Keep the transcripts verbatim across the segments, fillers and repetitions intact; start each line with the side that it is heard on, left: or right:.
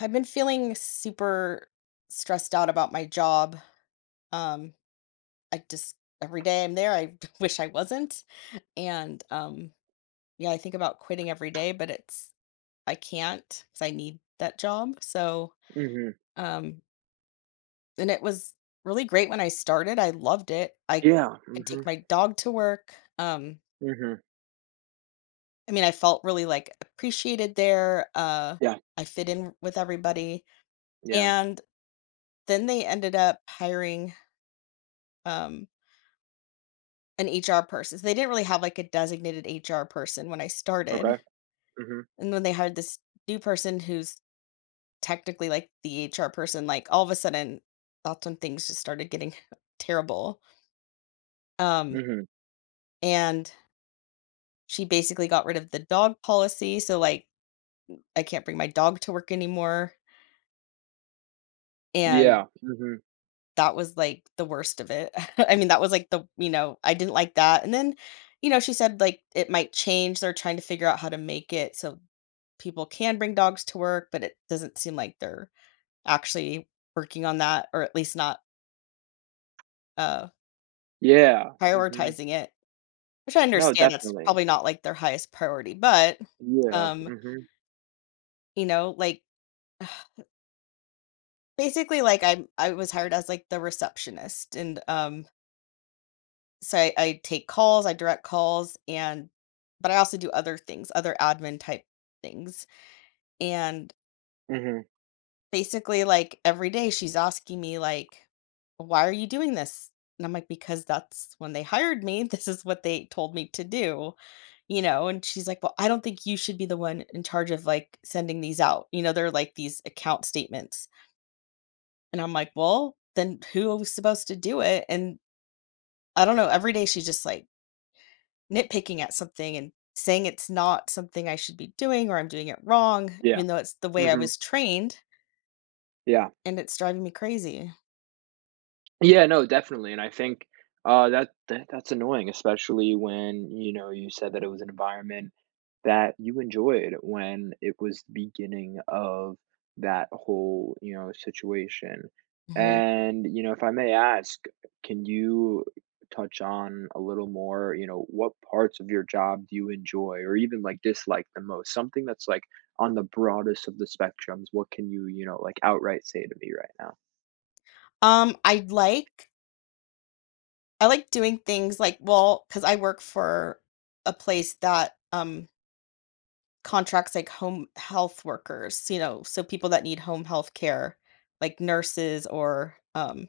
left: I've been feeling super stressed out about my job. Um, I just Every day I'm there, I wish I wasn't. And um, Yeah, I think about quitting every day, but it's I can't because I need that job. So
right: Mhm.
left: um, and it was really great when I started. I loved it. I
right: Yeah.
left: could take
right: Mhm.
left: my dog to work. Um,
right: Mhm.
left: I mean, I felt really like appreciated there. Uh,
right: Yeah.
left: I fit in with everybody,
right: Yeah.
left: and then they ended up hiring. Um, An H R person, so they didn't really have, like, a designated H R person when I started,
right: Okay. Mhm.
left: and when they hired this new person who's technically, like, the H R person, like, all of a sudden, that's when things just started getting terrible, um,
right: Mhm.
left: and she basically got rid of the dog policy, so, like, I can't bring my dog to work anymore, and
right: Yeah. Mhm.
left: that was, like, the worst of it. I mean, that was, like, the you know, I didn't like that, and then, you know, she said, like, it might change, they're trying to figure out how to make it so people can bring dogs to work, but it doesn't seem like they're actually working on that, or at least not, uh,
right: Yeah. Mhm.
left: prioritizing it, which I
right: No,
left: understand that's
right: definitely.
left: probably not, like, their highest priority, but,
right: Yeah.
left: um,
right: Mhm.
left: you know, like, basically, like, I'm I was hired as, like, the receptionist and, um so I, I take calls, I direct calls, and but I also do other things, other admin type things. And
right: Mhm.
left: basically, like every day, she's asking me like, "Why are you doing this?" And I'm like, "Because that's when they hired me. This is what they told me to do." You know, and she's like, "Well, I don't think you should be the one in charge of like sending these out. You know, they're like these account statements." And I'm like, "Well, then who was supposed to do it?" And I don't know. Every day she's just like nitpicking at something and saying it's not something I should be doing or I'm doing it wrong,
right: Yeah.
left: even though it's the way I
right: Mhm.
left: was trained,
right: Yeah.
left: and it's driving me crazy.
right: Yeah, no, definitely, and I think, uh, that that that's annoying, especially when, you know, you said that it was an environment that you enjoyed when it was the beginning of that whole, you know, situation,
left: Mhm.
right: and, you know, if I may ask, can you touch on a little more, you know, what parts of your job do you enjoy or even, like, dislike the most? Something that's, like, on the broadest of the spectrums, what can you, you know, like, outright say to me right now?
left: Um, I like I like doing things like well, because I work for a place that um contracts like home health workers, you know, so people that need home health care, like nurses or um,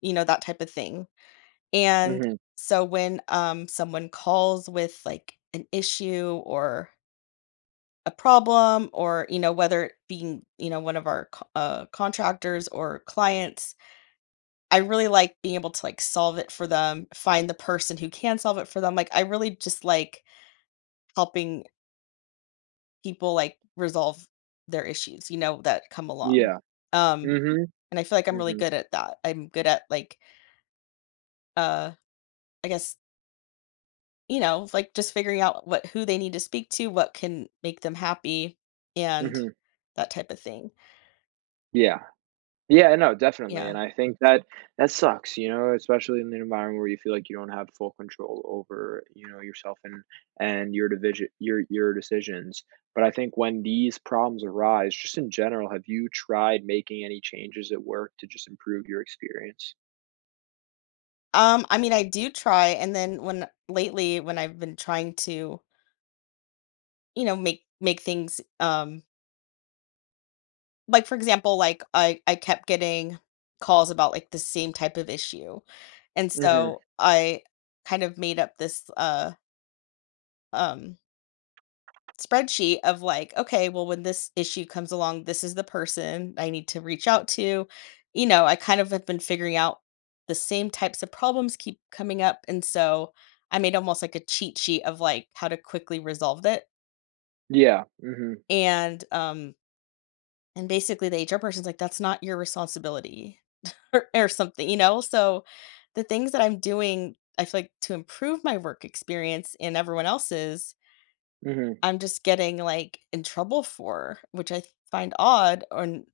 left: you know, that type of thing. And
right: Mhm.
left: so when um someone calls with like an issue or a problem, or you know whether it being you know one of our co- uh, contractors or clients, I really like being able to like solve it for them, find the person who can solve it for them. Like, I really just like helping people like resolve their issues, you know, that come along.
right: Yeah.
left: um
right: Mhm.
left: and I feel like I'm really
right: Mhm,
left: good at that. I'm good at like, uh I guess, you know, like just figuring out what, who they need to speak to, what can make them happy, and
right: mhm.
left: that type of thing.
right: Yeah. Yeah, no, definitely,
left: Yeah.
right: and I think that that sucks, you know, especially in an environment where you feel like you don't have full control over, you know, yourself and and your division your your decisions. But I think when these problems arise, just in general, have you tried making any changes at work to just improve your experience?
left: Um, I mean, I do try, and then when lately when I've been trying to, you know, make make things, um like for example, like I I kept getting calls about like the same type of issue. And
right: Mhm.
left: so I kind of made up this uh um spreadsheet of like, okay, well, when this issue comes along, this is the person I need to reach out to. You know, I kind of have been figuring out the same types of problems keep coming up. And so I made almost like a cheat sheet of like how to quickly resolve it.
right: Yeah. Mhm.
left: And um and basically the H R person's like, that's not your responsibility. or, or something, you know? So the things that I'm doing, I feel like to improve my work experience and everyone else's,
right: Mhm.
left: I'm just getting, like, in trouble for, which I find odd on,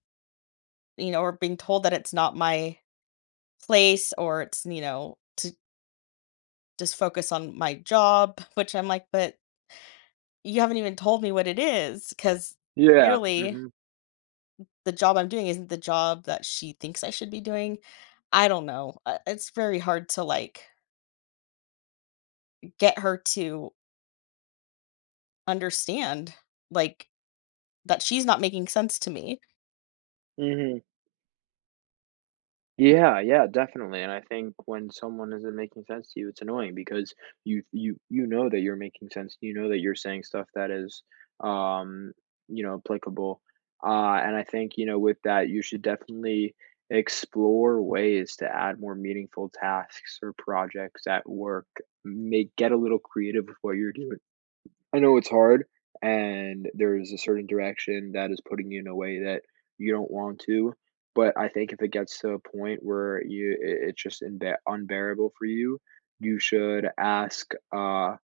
left: you know, or being told that it's not my place, or it's, you know, to just focus on my job, which I'm like, "But you haven't even told me what it is, because
right: Yeah.
left: clearly
right: Mhm.
left: the job I'm doing isn't the job that she thinks I should be doing." I don't know. Uh, it's very hard to, like, get her to understand, like, that she's not making sense to me.
right: Mhm. Yeah, yeah, definitely. And I think when someone isn't making sense to you, it's annoying because you you you know that you're making sense. You know that you're saying stuff that is um, you know, applicable. Uh and I think, you know, with that you should definitely explore ways to add more meaningful tasks or projects at work. Make get a little creative with what you're doing. I know it's hard, and there is a certain direction that is putting you in a way that you don't want to. But I think if it gets to a point where you it, it's just unbe- unbearable for you, you should ask uh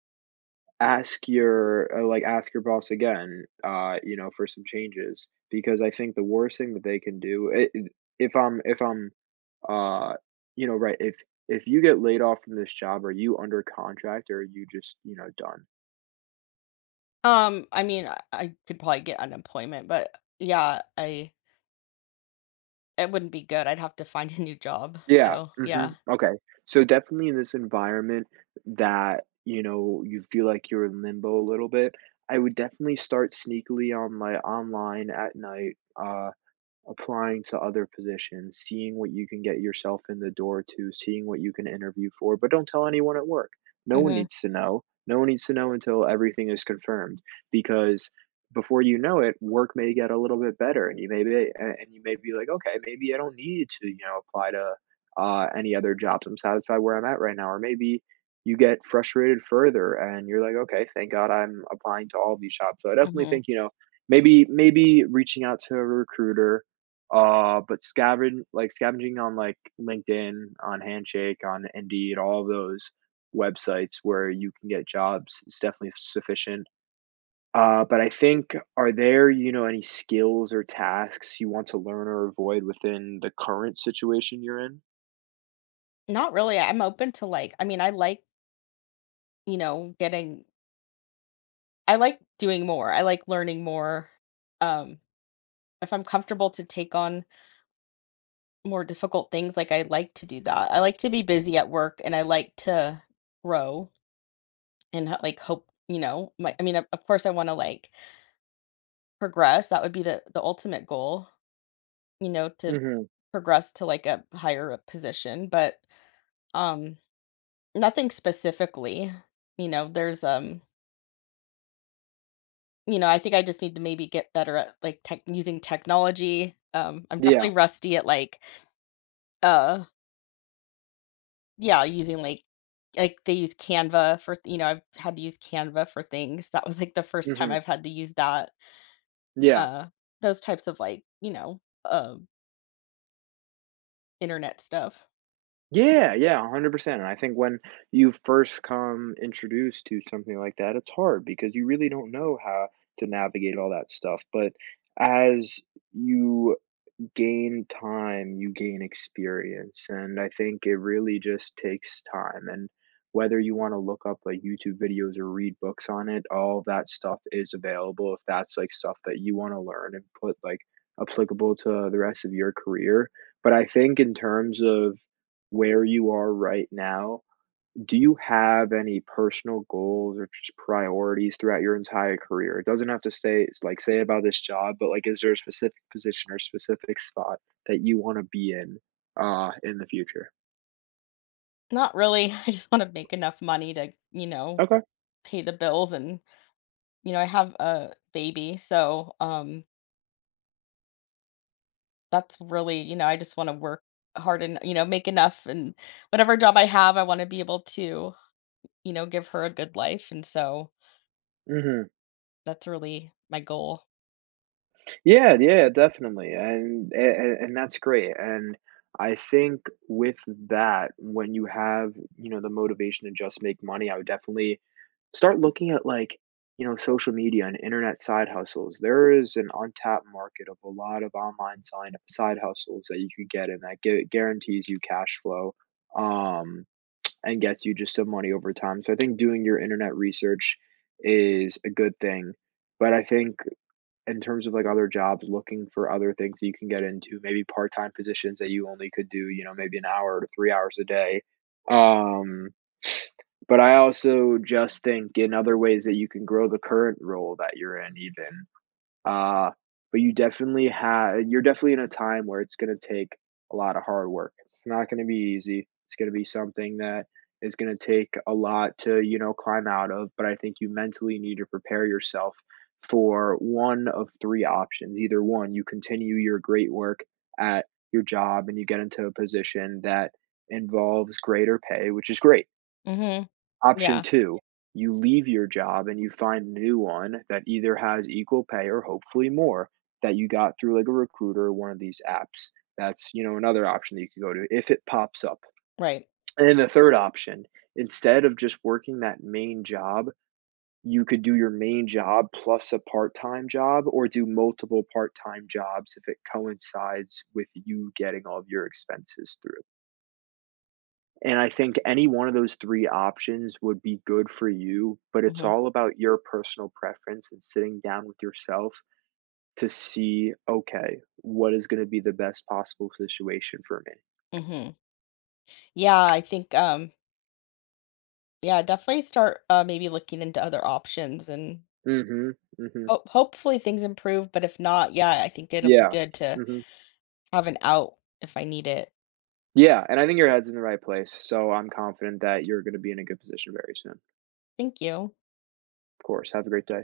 right: ask your uh, like ask your boss again uh you know for some changes, because I think the worst thing that they can do, i i- if I'm if I'm uh you know right, if if you get laid off from this job, are you under contract or are you just, you know, done?
left: Um, I mean, I I could probably get unemployment, but yeah, I it wouldn't be good. I'd have to find a new job.
right: Yeah,
left: So,
right: mhm,
left: yeah.
right: okay. So definitely in this environment that, you know, you feel like you're in limbo a little bit, I would definitely start sneakily on my online at night, uh applying to other positions, seeing what you can get yourself in the door to, seeing what you can interview for, but don't tell anyone at work. No one
left: Mhm.
right: needs to know. No one needs to know until everything is confirmed, because before you know it, work may get a little bit better and you may be a- and you may be like, okay, maybe I don't need to, you know, apply to uh, any other jobs. I'm satisfied where I'm at right now. Or maybe you get frustrated further and you're like, okay, thank God I'm applying to all these jobs. So I definitely
left: Mhm.
right: think, you know, maybe maybe reaching out to a recruiter, uh, but scaven like, scavenging on, like, LinkedIn, on Handshake, on Indeed. All of those websites where you can get jobs is definitely sufficient. Uh, but I think, are there, you know, any skills or tasks you want to learn or avoid within the current situation you're in?
left: Not really. I'm open to like I mean, I like, you know, getting I like doing more. I like learning more. Um, if I'm comfortable to take on more difficult things, like I like to do that. I like to be busy at work and I like to grow and ho- like hope, you know, my I mean, of of course I want to like progress. That would be the the ultimate goal. You know, to
right: Mhm.
left: progress to like a higher up position, but um nothing specifically. You know, there's um you know, I think I just need to maybe get better at like tech using technology. Um I'm
right: Yeah.
left: definitely rusty at like, uh yeah, using like like they use Canva for th- you know, I've had to use Canva for things. That was like the first time
right: Mhm.
left: I've had to use that.
right: Yeah.
left: Uh those types of like, you know, uh, internet stuff.
right: Yeah, yeah, one hundred percent, and I think when you first come introduced to something like that, it's hard because you really don't know how to navigate all that stuff, but as you gain time, you gain experience. And I think it really just takes time. And whether you want to look up like YouTube videos or read books on it, all that stuff is available if that's like stuff that you want to learn and put like applicable to the rest of your career. But I think in terms of where you are right now, do you have any personal goals or just priorities throughout your entire career? It doesn't have to stay like, say about this job, but, like, is there a specific position or specific spot that you wanna be in, uh, in the future?
left: Not really. I just want to make enough money to, you know,
right: Okay.
left: pay the bills and you know, I have a baby, so, um, that's really you know, I just wanna work hard and, you know, make enough and whatever job I have, I wanna be able to, you know, give her a good life, and so
right: Mhm.
left: that's really my goal.
right: Yeah, yeah, definitely, and and and that's great, and I think with that, when you have, you know, the motivation to just make money, I would definitely start looking at, like, you know, social media and internet side hustles. There is an untapped market of a lot of online side side hustles that you could get and that gu guarantees you cash flow, um, and gets you just some money over time, so I think doing your internet research is a good thing, but I think in terms of, like, other jobs, looking for other things that you can get into, maybe part-time positions that you only could do, you know, maybe an hour to three hours a day. Um, but I also just think in other ways that you can grow the current role that you're in even. Uh, but you definitely have you're definitely in a time where it's gonna take a lot of hard work. It's not gonna be easy. It's gonna be something that is gonna take a lot to, you know, climb out of. But I think you mentally need to prepare yourself for one of three options. Either one, you continue your great work at your job and you get into a position that involves greater pay, which is great.
left: Mhm.
right: Option
left: Yeah.
right: two, you leave your job and you find a new one that either has equal pay or hopefully more, that you got through, like, a recruiter or one of these apps. That's, you know, another option that you could go to if it pops up.
left: Right.
right: And then the third option, instead of just working that main job, you could do your main job plus a part-time job or do multiple part-time jobs if it coincides with you getting all of your expenses through. And I think any one of those three options would be good for you, but it's
left: Mhm.
right: all about your personal preference and sitting down with yourself to see, "Okay, what is gonna be the best possible situation for me?"
left: Mhm. Yeah, I think, um yeah, definitely start, uh, maybe looking into other options, and
right: Mhm, mhm.
left: ho hopefully things improve, but if not, yeah, I think it'll be
right: Yeah,
left: good to
right: mhm.
left: have an out if I need it.
right: Yeah, and I think your head's in the right place, so I'm confident that you're gonna be in a good position very soon.
left: Thank you.
right: Of course, have a great day.